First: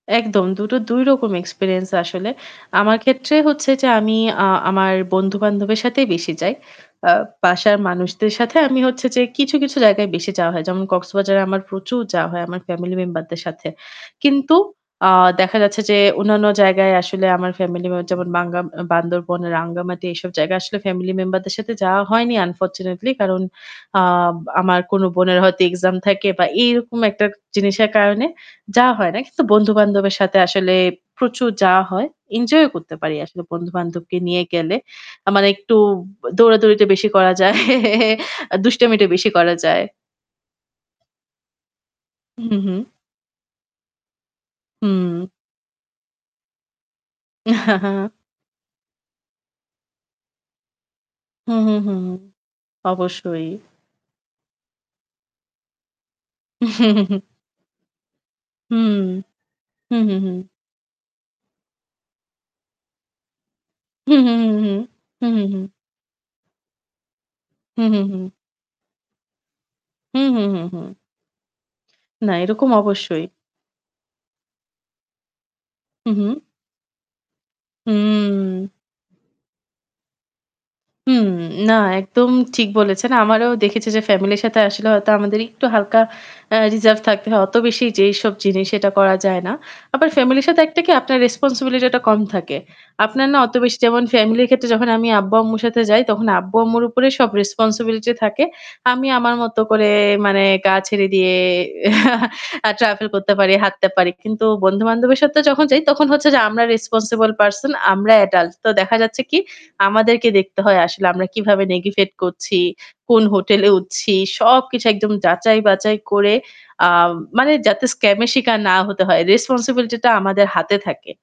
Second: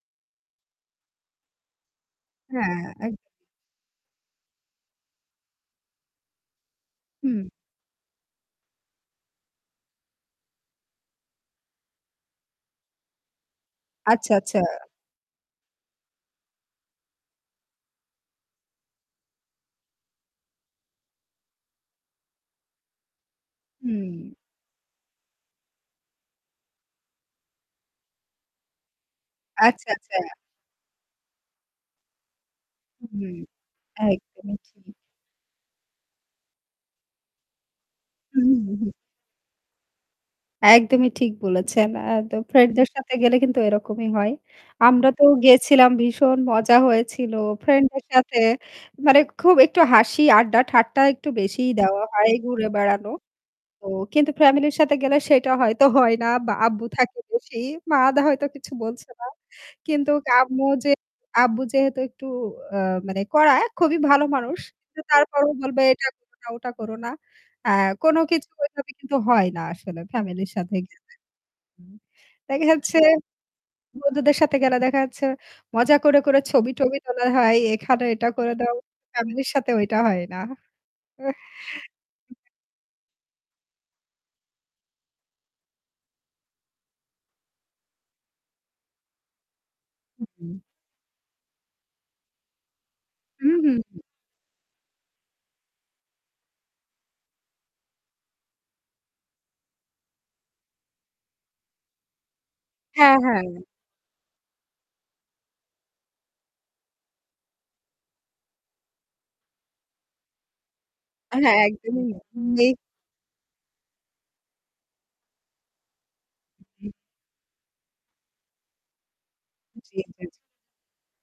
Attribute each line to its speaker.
Speaker 1: একদম দুটো ২ রকম এক্সপেরিয়েন্স আসলে।
Speaker 2: হ্যাঁ,
Speaker 1: আমার
Speaker 2: এক
Speaker 1: ক্ষেত্রে হচ্ছে যে আমি আ আমার বন্ধু-বান্ধবের সাথেই বেশি যাই। আ
Speaker 2: হম।
Speaker 1: বাসার মানুষদের সাথে আমি হচ্ছে যে কিছু, কিছু, জায়গায় বেশি যাওয়া হয়। যেমন কক্সবাজারে আমার প্রচুর যাওয়া হয় আমার ফ্যামিলি মেম্বার দের সাথে।
Speaker 2: আচ্ছা,
Speaker 1: কিন্তু
Speaker 2: আচ্ছা।
Speaker 1: আ দেখা যাচ্ছে যে অন্যান্য জায়গায় আসলে আমার ফ্যামিলি মেম্বার যেমন বাংগা আম বান্দরবন, রাঙ্গামাটি এসব জায়গায় আসলে ফ্যামিলি মেম্বার দের সাথে যাওয়া হয়নি আনফরচুনেটলি কারণ আ
Speaker 2: হম।
Speaker 1: আমার কোন বোনের হয়তো এক্সাম থাকে বা এরকম একটা জিনিসের কারণে যাওয়া হয় না। কিন্তু
Speaker 2: আচ্ছা,
Speaker 1: বন্ধু-বান্ধবের
Speaker 2: আচ্ছা।
Speaker 1: সাথে আসলে প্রচুর যাওয়া হয়। এনজয় করতে পারি
Speaker 2: হম,
Speaker 1: আসলে বন্ধু-বান্ধবকে নিয়ে
Speaker 2: একদমই
Speaker 1: গেলে।
Speaker 2: ঠিক।
Speaker 1: আ মানে একটু দৌড়াদৌড়িটা বেশি করা যায়।
Speaker 2: উহু,
Speaker 1: আর
Speaker 2: হু, হু।
Speaker 1: দুষ্টামিটা বেশি করা যায়।
Speaker 2: একদমই ঠিক বলেছেন। আ তো
Speaker 1: হুম,
Speaker 2: ফ্রেন্ড
Speaker 1: হুম।
Speaker 2: দের সাথে গেলে কিন্তু এরকমই হয়। আমরা তো
Speaker 1: হুম।
Speaker 2: গেছিলাম ভীষণ মজা হয়েছিল।
Speaker 1: হা,
Speaker 2: ফ্রেন্ডদের
Speaker 1: হা।
Speaker 2: সাথে মানে খুব একটু হাসি আড্ডা ঠাট্টা একটু
Speaker 1: হু,
Speaker 2: বেশিই
Speaker 1: হু, হু,
Speaker 2: দেওয়া
Speaker 1: হু,
Speaker 2: হয় ঘুরে বেড়ানো।
Speaker 1: অবশ্যই।
Speaker 2: তো কিন্তু ফ্যামিলির সাথে গেলে সেটা হয়তো হয় না বা আব্বু থাকে বেশি মা দা হয়তো কিছু
Speaker 1: হুম,
Speaker 2: বলছে না।
Speaker 1: হুম,
Speaker 2: কিন্তু
Speaker 1: হুম, হুম।
Speaker 2: আম্মু যে, আব্বু যেহেতু একটু আ মানে কড়া খুবই
Speaker 1: হুম,
Speaker 2: ভালো
Speaker 1: হুম, হুম,
Speaker 2: মানুষ।
Speaker 1: হুম,
Speaker 2: কিন্তু
Speaker 1: হুম, হুম,
Speaker 2: তারপরও
Speaker 1: হুম।
Speaker 2: বলবে এটা করো না ওটা করো না। আ
Speaker 1: হুম, হুম,
Speaker 2: কোন
Speaker 1: হুম।
Speaker 2: কিছুভাবে কিন্তু হয় না আসলে
Speaker 1: হুম, হুম,
Speaker 2: ফ্যামিলির
Speaker 1: হুম,
Speaker 2: সাথে
Speaker 1: হুম।
Speaker 2: গেলে। হুম,
Speaker 1: না,
Speaker 2: দেখা
Speaker 1: এরকম
Speaker 2: যাচ্ছে
Speaker 1: অবশ্যই।
Speaker 2: বন্ধুদের সাথে গেলে দেখা যাচ্ছে। মজা
Speaker 1: হু,
Speaker 2: করে, করে,
Speaker 1: হু।
Speaker 2: ছবি টবি তোলা হয়, এখানে এটা করে
Speaker 1: হুম।
Speaker 2: দাও। ফ্যামিলির সাথে ওইটা হয় না।
Speaker 1: হুম, না একদম ঠিক বলেছেন। আমারও দেখেছি যে, ফ্যামিলির সাথে আসলে হয়তো আমাদের একটু হালকা আ রিজার্ভ থাকতে হয়। অত বেশি যে এইসব জিনিস এটা করা যায় না। আবার
Speaker 2: হু,
Speaker 1: ফ্যামিলির সাথে
Speaker 2: হু।
Speaker 1: একটা কি আপনার রেসপনসিবিলিটি টা কম থাকে। আপনার না অত
Speaker 2: উহু,
Speaker 1: বেশি
Speaker 2: হু।
Speaker 1: যেমন ফ্যামিলির ক্ষেত্রে যখন আমি আব্বু-আম্মুর সাথে যাই তখন আব্বু-আম্মুর উপরে সব রেসপনসিবিলিটি থাকে। আমি আমার মত করে মানে গা ছেরে দিয়ে আ ট্রাভেল
Speaker 2: হ্যাঁ,
Speaker 1: করতে
Speaker 2: হ্যাঁ।
Speaker 1: পারি, হাঁটতে পারি। কিন্তু বন্ধুবান্ধবের সাথে যখন যাই তখন হচ্ছে যে, আমরা রেসপনসিবল পারসন, আমরা এডাল্ট। তো দেখা যাচ্ছে কি আমাদেরকে দেখতে হয় আসলে আমরা
Speaker 2: হ্যাঁ,
Speaker 1: কিভাবে
Speaker 2: একদমই।
Speaker 1: নেগিভেট করছি,
Speaker 2: [unintelligible]
Speaker 1: কোন হোটেলে উঠছি সবকিছু একদম যাচাই বাচাই করে আ
Speaker 2: উহু।
Speaker 1: মানে যাতে স্কাম এ শিকার না হতে হয়। রেসপনসিবিলিটি
Speaker 2: জি,
Speaker 1: টা
Speaker 2: জি, জি।
Speaker 1: আমাদের হাতে থাকে।